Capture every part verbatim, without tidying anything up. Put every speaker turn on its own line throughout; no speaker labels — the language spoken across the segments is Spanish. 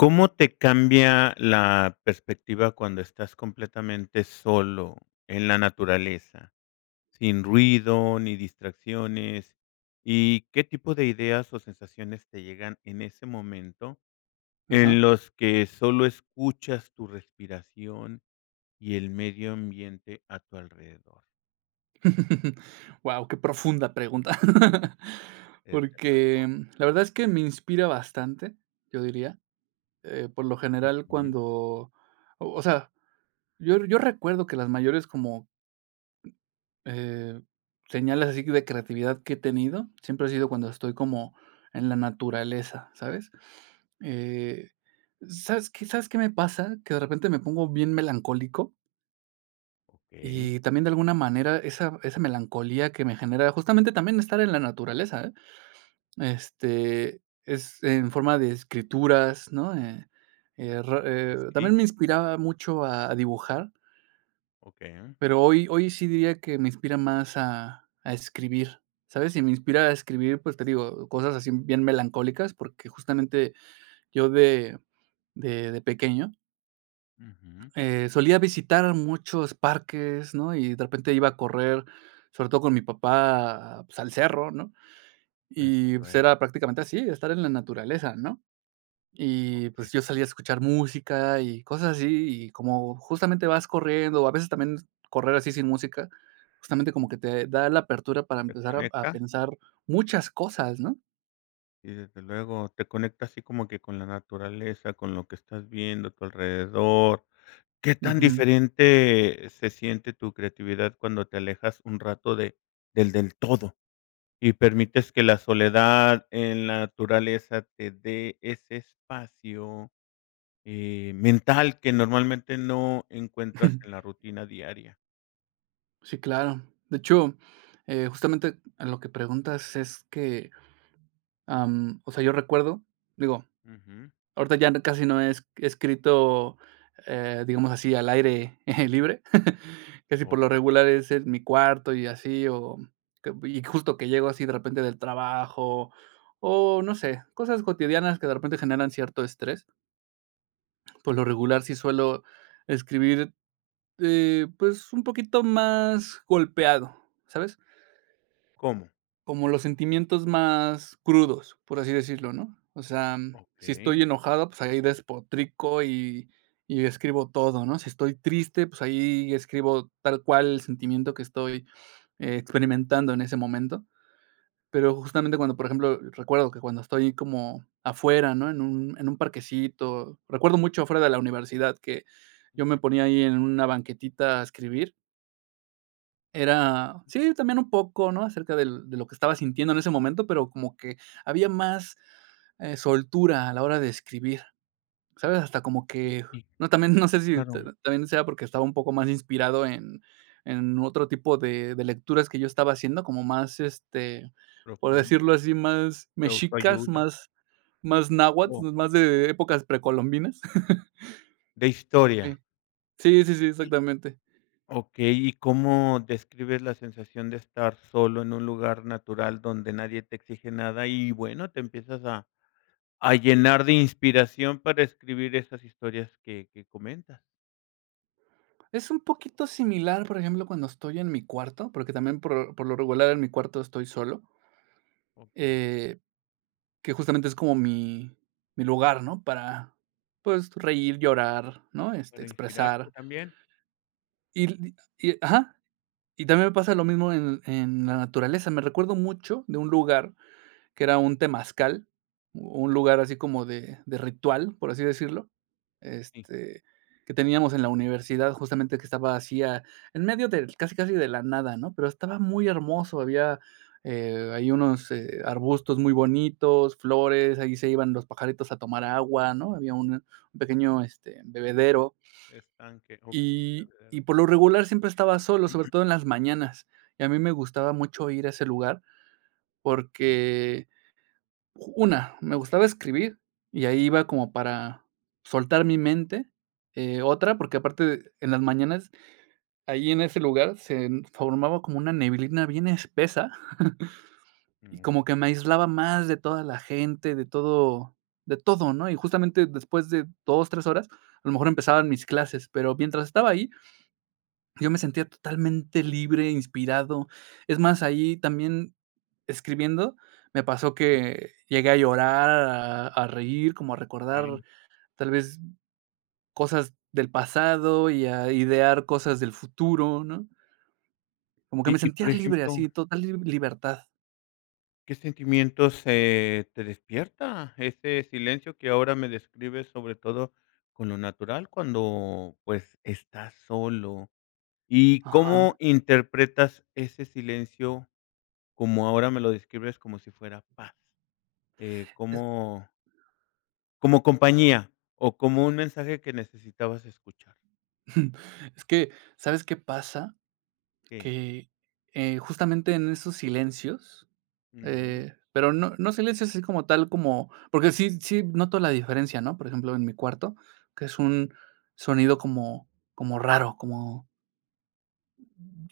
¿Cómo te cambia la perspectiva, cuando estás completamente solo, en la naturaleza?, sin ruido, ni distracciones, y, ¿qué tipo de ideas o sensaciones, te llegan en ese momento,
Ajá.
en los que sólo escuchas tu respiración, y el medio ambiente a tu alrededor?
Guau, qué profunda pregunta.
Desde
Porque,
luego.
la verdad es que me inspira bastante, yo diría, eh, por lo general,
Ujú.
cuando o o sea, yo yo recuerdo que, las mayores como, eh, señales, así de creatividad que he tenido, siempre ha sido cuando estoy como en la naturaleza, ¿sabes?, eh, ¿sabes qué sabes qué me pasa?, que de repente me pongo bien melancólico.
Okey.
Y también, de alguna manera, esa esa melancolía que me genera, justamente también estar en la naturaleza, ¿eh? Este, es en forma de escrituras, ¿no?, eh eh ra
¿Y qué
eh, también me
escribe?
inspiraba mucho a a dibujar.
Okey.
Pero hoy hoy, sí diría que me inspira más a a escribir, ¿sabes?, y me inspira a escribir, pues te digo, cosas así, bien melancólicas, porque justamente, yo de de de pequeño
Ujú.
eh, solía visitar muchos parques, ¿no?, y de repente iba a correr, sobre todo con mi papá, pues al cerro ¿no?,
Desde
y pues
luego.
era prácticamente así, estar en la naturaleza ¿no?,
O
y,
qué.
pues yo salía a escuchar música y, cosas así, y como justamente vas corriendo, o a veces también, correr así sin música, justamente, como que te da la apertura para
¿Te
empezar a a
conecta?
pensar, muchas cosas ¿no?
Y desde luego, te conecta así como que con la naturaleza, con lo que estás viendo a tu alrededor. ¿Qué tan
Ujú.
diferente se siente tu creatividad cuando te alejas un rato de del del todo? Y permites que la soledad en la naturaleza te dé ese espacio, eh, ¡mental! que normalmente no encuentras en la rutina diaria.
Sí, claro. De hecho, eh, justamente en lo que preguntas es que, am, o sea, yo recuerdo, digo
Ujú.
ahorita ya casi no es he escrito, eh, digamos, así al aire libre. Casi por lo
Okey.
regular es en mi cuarto y así o, cop y justo que llego así de repente del trabajo o no sé, cosas cotidianas que de repente generan cierto estrés. Por lo regular sí suelo escribir, eh, pues un poquito más golpeado, ¿sabes?
¿Cómo?
Como los sentimientos más crudos, por así decirlo, ¿no? O sea, sí, estoy
Okey.
enojado, pues, ahí despotrico y y describo todo, ¿no? Si estoy triste, pues ahí escribo tal cual el sentimiento que estoy experimentando en ese momento. Pero justamente cuando, por ejemplo, recuerdo que cuando estoy como afuera, ¿no? En un en un parquecito. Recuerdo mucho afuera de la universidad que yo
Ujú.
me ponía ahí en una banquetita a escribir. Era, sí, también un poco, ¿no?, acerca del de lo que estaba sintiendo en ese momento, pero como que había más, eh, soltura a la hora de escribir, ¿sabes? Hasta como que
Okey.
no también, no sé si
Claro.
ta también sea porque estaba un poco más inspirado en en otro tipo de de lecturas que yo estaba haciendo, como más, este, por
Profunda.
decirlo así, más
De
mexicas,
autoayuda.
más más
No.
náhuatl, más de épocas precolombinas.
De historia.
Sí. Sí, sí, sí,
Sí.
exactamente.
Okey. ¿Y cómo describes la sensación de estar solo en un lugar natural donde nadie te exige nada? Y bueno, te empiezas a a llenar de inspiración para escribir esas historias que que comentas.
Es un poquito similar, por ejemplo, cuando estoy en mi cuarto, porque también por por lo regular, en mi cuarto, estoy solo.
Okey.
Eh, que, justamente, es como mi mi lugar, ¿no?, para, pues, reír, llorar, ¿no?, este,
Para inspirarte
expresar.
también.
[unintelligible] y ajá. Y también me pasa lo mismo en en la naturaleza, me recuerda mucho a un lugar que era temazcal, u un lugar así como de ritual, por así decirlo,
Sí.
este, que teníamos en la universidad, justamente que estaba así, ah, en medio del, casi, casi de la nada, ¿no? Pero estaba muy hermoso, había, eh, ahí unos, eh, arbustos muy bonitos, flores, eh, ahí se iban los pajaritos a tomar agua, ¿no?, había un un pequeño, este, bebedero.
Estanque. Okey,
Y y,
bebedero.
por lo regular, siempre estaba solo, sobre todo en las mañanas. Y a mí me gustaba mucho ir a ese lugar
Ujú.
porque, una, me gustaba escribir y ahí iba como para soltar mi mente. Eh, otra, porque aparte, en las mañanas, ahí en ese lugar, se formaba como una neblina bien espesa y como que me
Okey.
aislaba más de toda la gente, de todo de todo, ¿no? Y, justamente, después de dos tres horas, a lo mejor empezaban mis clases, pero mientras estaba ahí yo me sentía totalmente libre, inspirado. Es más, ahí también escribiendo me pasó que llegué a llorar, a a reír, como a recordar,
Okey.
tal vez, cosas del pasado y a idear cosas del futuro, ¿no? Como que
Y
me
y, por
sentía libre
ejemplo
así, total li libertad.
¿Qué sentimientos, eh, te despierta ese silencio que ahora me describes, sobre todo con lo natural cuando, pues, estás solo? ¿Y cómo
Ajá.
interpretas ese silencio, como ahora me lo describes, como si fuera paz? Eh, como Como compañía o como un mensaje que necesitabas escuchar.
Es que, ¿sabes qué pasa?
Qué.
Que, eh, justamente, en esos silencios,
Ujú.
eh, pero no no silencios así como tal como, porque sí, sí noto la diferencia, ¿no? Por ejemplo, en mi cuarto, que es un sonido como como raro, como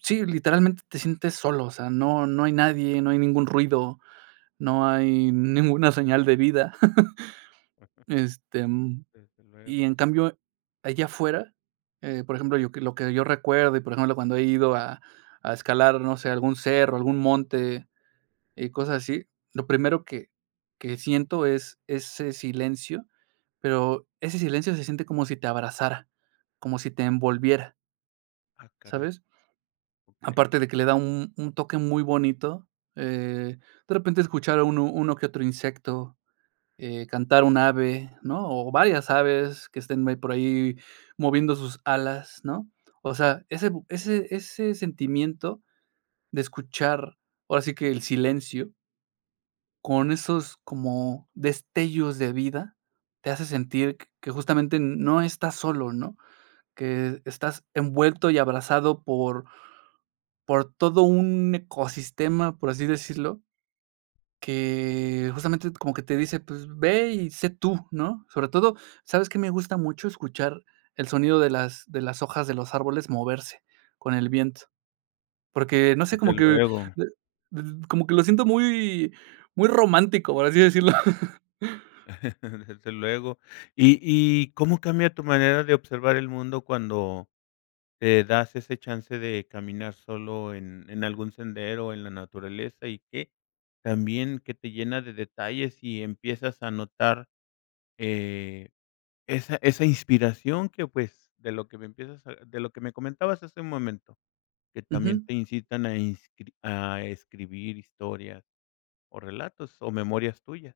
sí, literalmente, te sientes solo, o sea, no no hay nadie, no hay ningún ruido, no hay ninguna señal de vida,
Ajá.
este, y mm,
Desde luego.
en cambio, allá afuera, eh, por ejemplo, yo que lo que yo recuerdo y, por ejemplo, cuando he ido a a escalar, no sé, algún cerro, algún monte y cosas así, lo primero que que siento es ese silencio, pero ese silencio se siente como si te abrazara, como si te envolviera.
Ah caray.
¿Sabes?
Okey.
Aparte de que le da un un toque muy bonito, eh, de repente escuchar a uno uno que otro insecto, eh, cantar un ave, ¿no?, o varias aves que estén me por ahí moviendo sus alas, ¿no? O sea, ese bu ese ese sentimiento de escuchar, ahora sí que el silencio con
Ujú.
esos como destellos de vida, te hace sentir q que justamente n no estás solo, ¿no?, que estás envuelto y abrazado por por todo un ecosistema, por así decirlo. Que
Okey.
justamente t como que te dice, pues ve y sé tú, ¿no?, sobre todo, ¿sabes qué me gusta mucho? Escuchar el sonido de las de las hojas de los árboles moverse con el viento, porque no sé,
Desde
como que
luego.
d d como que lo siento muy, muy romántico, por así decirlo.
Desde luego, y y ¿cómo cambia tu manera de observar el mundo cuando te das ese chance de caminar solo en en algún sendero o en la naturaleza? Y que también que te llena de detalles y empiezas a notar, eh, esa esa inspiración que, pues, de lo que me empiezas a de lo que me comentabas hace un momento, que también
Ujú.
te incitan a inscrib a escribir historias o relatos o memorias tuyas.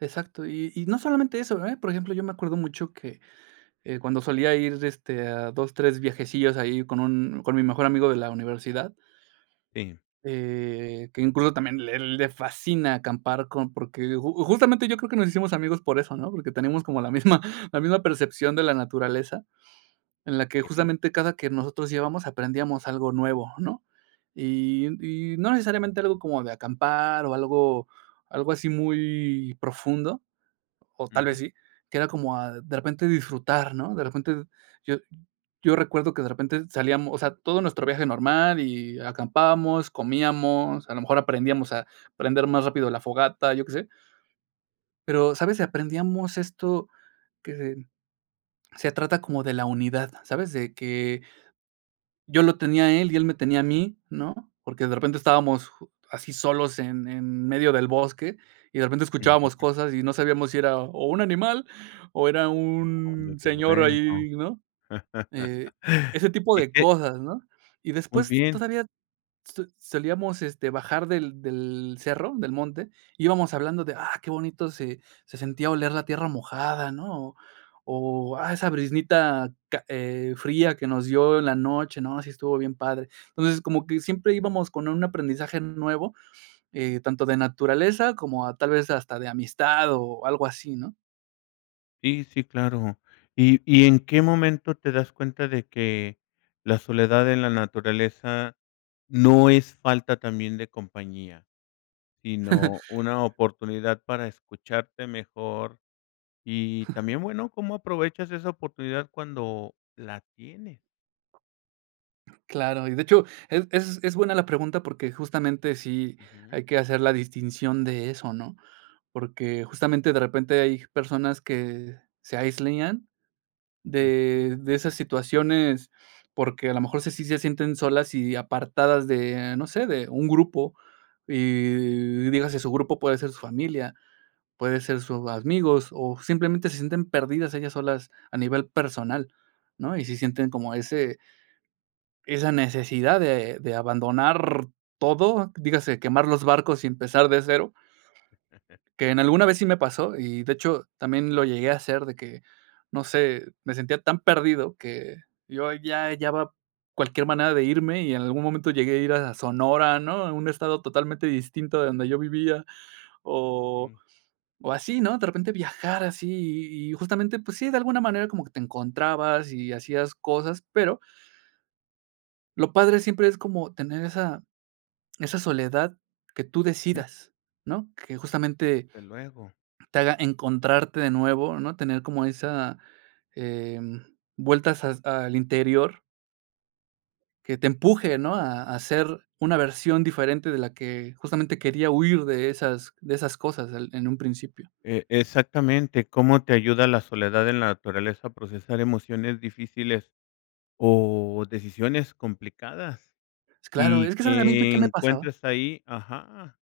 Exacto y y no solamente eso, eh, por ejemplo, yo me acuerdo mucho que, eh, cuando solía ir de este, a dos, tres viajecillos ahí con un con mi mejor amigo de la universidad.
Sí.
Eh, que incluso también le le fascina acampar con porque just justamente yo creo que nos hicimos amigos por eso, ¿no?, porque tenemos como la misma la misma percepción de la naturaleza, en la que
Okey.
justamente cada que nosotros íbamos, aprendíamos algo nuevo, ¿no?, y y no necesariamente algo como de acampar o algo, algo así muy profundo, o tal vez
Ujú.
sí, que era como a de repente disfrutar, ¿no?, de repente, yo yo recuerdo que de repente salíamos o sea, todo nuestro viaje normal y, acampábamos, comíamos, a lo mejor aprendíamos a prender más rápido la fogata, yo que sé. Pero, ¿sabes?, aprendíamos esto que, se trata como de la unidad, ¿sabes?, de que, yo lo tenía a él y él me tenía a mí, ¿no?, porque de repente estábamos así solos en en medio del bosque y de repente escuchábamos
Ujú.
cosas y no sabíamos si era o un animal o era
Oh,
un
desde
señor
luego,
ahí, ¿no?, eh, ese tipo
y
de
que.
cosas, ¿no?, y
Muy
después
bien.
todavía so solíamos, este, bajar del del cerro, del monte, íbamos hablando de: "Ah, qué bonito se se sentía oler la tierra mojada", ¿no?, o: "Ah, esa briznita ca eh fría que nos dio en la noche, ¿no?, sí estuvo bien padre", entonces como que siempre íbamos con un aprendizaje nuevo, eh, tanto de naturaleza como a tal vez hasta de amistad o algo así, ¿no?
Sí, sí, claro. ¿Y y en qué momento te das cuenta de que la soledad en la naturaleza no es falta también de compañía?, sino una oportunidad para escucharte mejor y también, bueno, ¿cómo aprovechas esa oportunidad cuando la tienes?
Claro, y de hecho es es es buena la pregunta porque justamente sí
Ujú.
hay que hacer la distinción de eso, ¿no?, porque justamente de repente hay personas que se aislian
Ujú.
de de esas situaciones, porque a lo mejor sí sí sí se sienten solas y apartadas de, no sé, de un grupo, y dígase, su grupo puede ser su familia, puede ser sus amigos, o simplemente se sienten perdidas ellas solas a nivel personal, ¿no?, y sí sienten como ese esa necesidad de de abandonar todo, dígase, quemar los barcos y empezar de cero. Que en alguna vez sí me pasó, y de hecho también lo llegué a hacer, de que, no sé, me sentía tan perdido que yo ya hallaba cualquier manera de irme y en algún momento llegué a ir a Sonora, ¿no?, a un estado totalmente distinto de donde yo vivía. O
Mm.
o así, ¿no? De repente viajar así y y justamente, pues sí, de alguna manera como que te encontrabas y hacías cosas, pero lo padre siempre es como tener esa esa soledad que tú
Ujú.
decidas, ¿no?, que justamente
Desde luego.
te haga encontrarte de nuevo, ¿no?, tener como esa em, vueltas as al interior. Que te empuje, ¿no?, a a ser una versión diferente de la que justamente quería huir de esas de esas cosas el en un principio.
E exactamente, ¿cómo te ayuda la soledad en la naturaleza a procesar emociones difíciles o decisiones complicadas?
Pues claro,
Y
es que ¿sabes a mí fue
que
qué me pasaba?
encuentres ahí Ajá.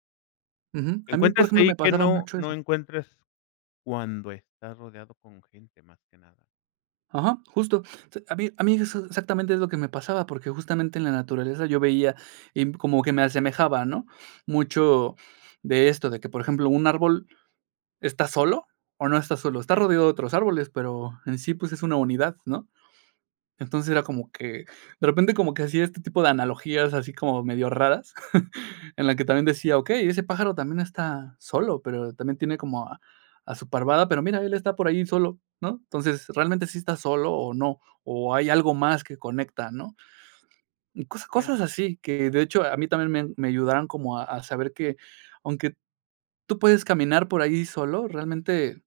Ujú. A mí, por
Encuentras
ejemplo,
ahí
me
que
pasaba
no
mucho
no
eso.
encuentres cuando estás rodeado con gente, más que nada.
Ajá, justo. A mí a mí eso exactamente es lo que me pasaba, porque justamente en la naturaleza yo veía y como que me asemejaba, ¿no? Mucho de esto, de que, por ejemplo, un árbol, ¿está solo o no está solo?, está
Ujú.
rodeado de otros árboles, pero en sí, pues, es una unidad, ¿no? Entonces, era como que, de repente, como que hacía este tipo de analogías así como medio raras, en la que también decía: "Okey, ese pájaro también está solo, pero también tiene como a a su parvada, pero mira, él está por ahí solo", ¿no? Entonces, realmente, ¿sí está solo o no, o hay algo más que conecta, no? Mm, cos cosas
[unintelligible]
así que, de hecho, a mí también me a me ayudaron como a a saber que aunque tú puedes caminar por ahí solo, realmente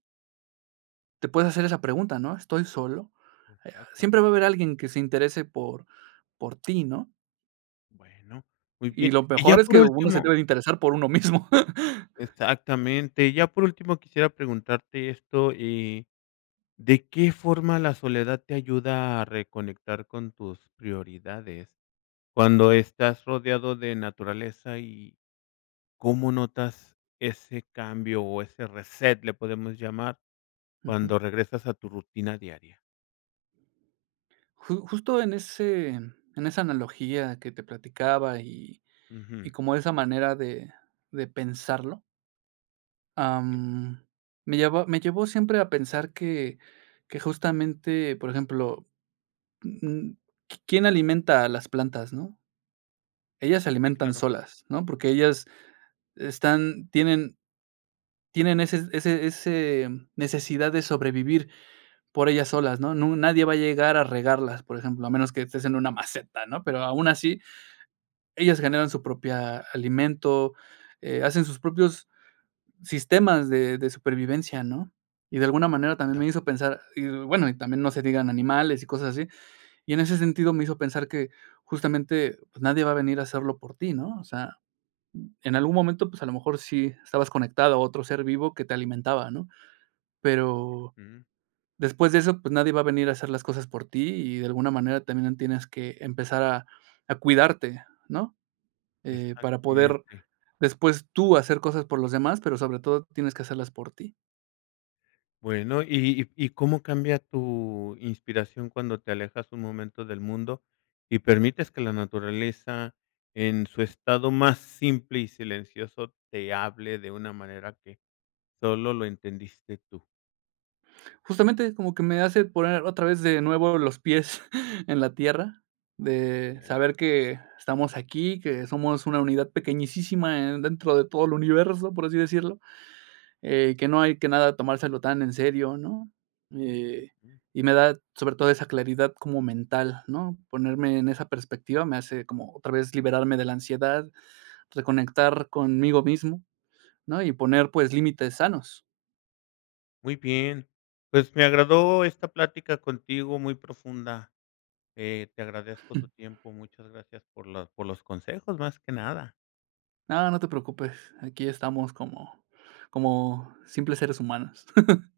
te puedes hacer esa pregunta, ¿no?: "¿Estoy solo?". Eh,
Exactamen
siempre va a haber alguien que se interese por por ti, ¿no?
Bueno, muy
Y
bien.
lo
Y ya
mejor es
por
que uno se
último
debe de interesar por uno mismo.
Exactamente, y ya por último quisiera preguntarte esto, eh, ¿de qué forma la soledad te ayuda a reconectar con tus prioridades cuando estás rodeado de naturaleza y cómo notas ese cambio o ese reset, le podemos llamar,
Ujú.
cuando regresas a tu rutina diaria?
Ju justo en ese, en esa analogía que te platicaba y y
Ujú.
y como esa manera de de pensarlo ah, mm, me llevó me llevó siempre a pensar que que justamente, por ejemplo, mm, qui quién alimenta a las plantas, ¿no? Ellas se
Sí,
alimentan
claro.
solas, ¿no? Porque ellas están tienen tienen ese ese ese necesidad de sobrevivir por ellas solas, ¿no? No nu nadie va a llegar a regarlas, por ejemplo, a menos que estés en una maceta, ¿no? Pero aun así ellas generan su propia alimento, eh, hacen sus propios sistemas de de supervivencia, ¿no? Y de alguna
Sí,
manera también me
claro.
hizo pensar, y bueno, y también no se diga en animales y cosas así, y en ese sentido me hizo pensar que justamente, pues, nadie va a venir a hacerlo por ti, ¿no? O sea, en algún momento, pues a lo mejor sí estabas conectado a otro ser vivo que te alimentaba, ¿no? Pero,
Ujú.
después de eso, pues nadie va a venir a hacer las cosas por ti y de alguna manera también tienes que empezar a a cuidarte, ¿no? Eh, para poder
Exactamente.
después tú hacer cosas por los demás, pero sobre todo tienes que hacerlas por ti.
Bueno, ¿y y y cómo cambia tu inspiración cuando te alejas un momento del mundo y permites que la naturaleza en su estado más simple y silencioso te hable de una manera que solo lo entendiste tú?
Justamente, como que me hace poner otra vez de nuevo los pies en la tierra, de
Bien.
saber que estamos aquí, que somos una unidad pequeñísisima en dentro de todo el universo, por así decirlo, eh, que no hay que nada tomárselo tan en serio, ¿no? Eh, y me da, sobre todo esa claridad como mental, ¿no? Ponerme en esa perspectiva me hace como otra vez liberarme de la ansiedad, reconectar conmigo mismo, ¿no? Y poner, pues, límites sanos.
Muy bien, pues me agradó esta plática contigo, muy profunda. Eh, te agradezco tu tiempo, muchas gracias por la por los consejos, más que nada.
Ah, no te preocupes, aquí estamos como como simples seres humanos.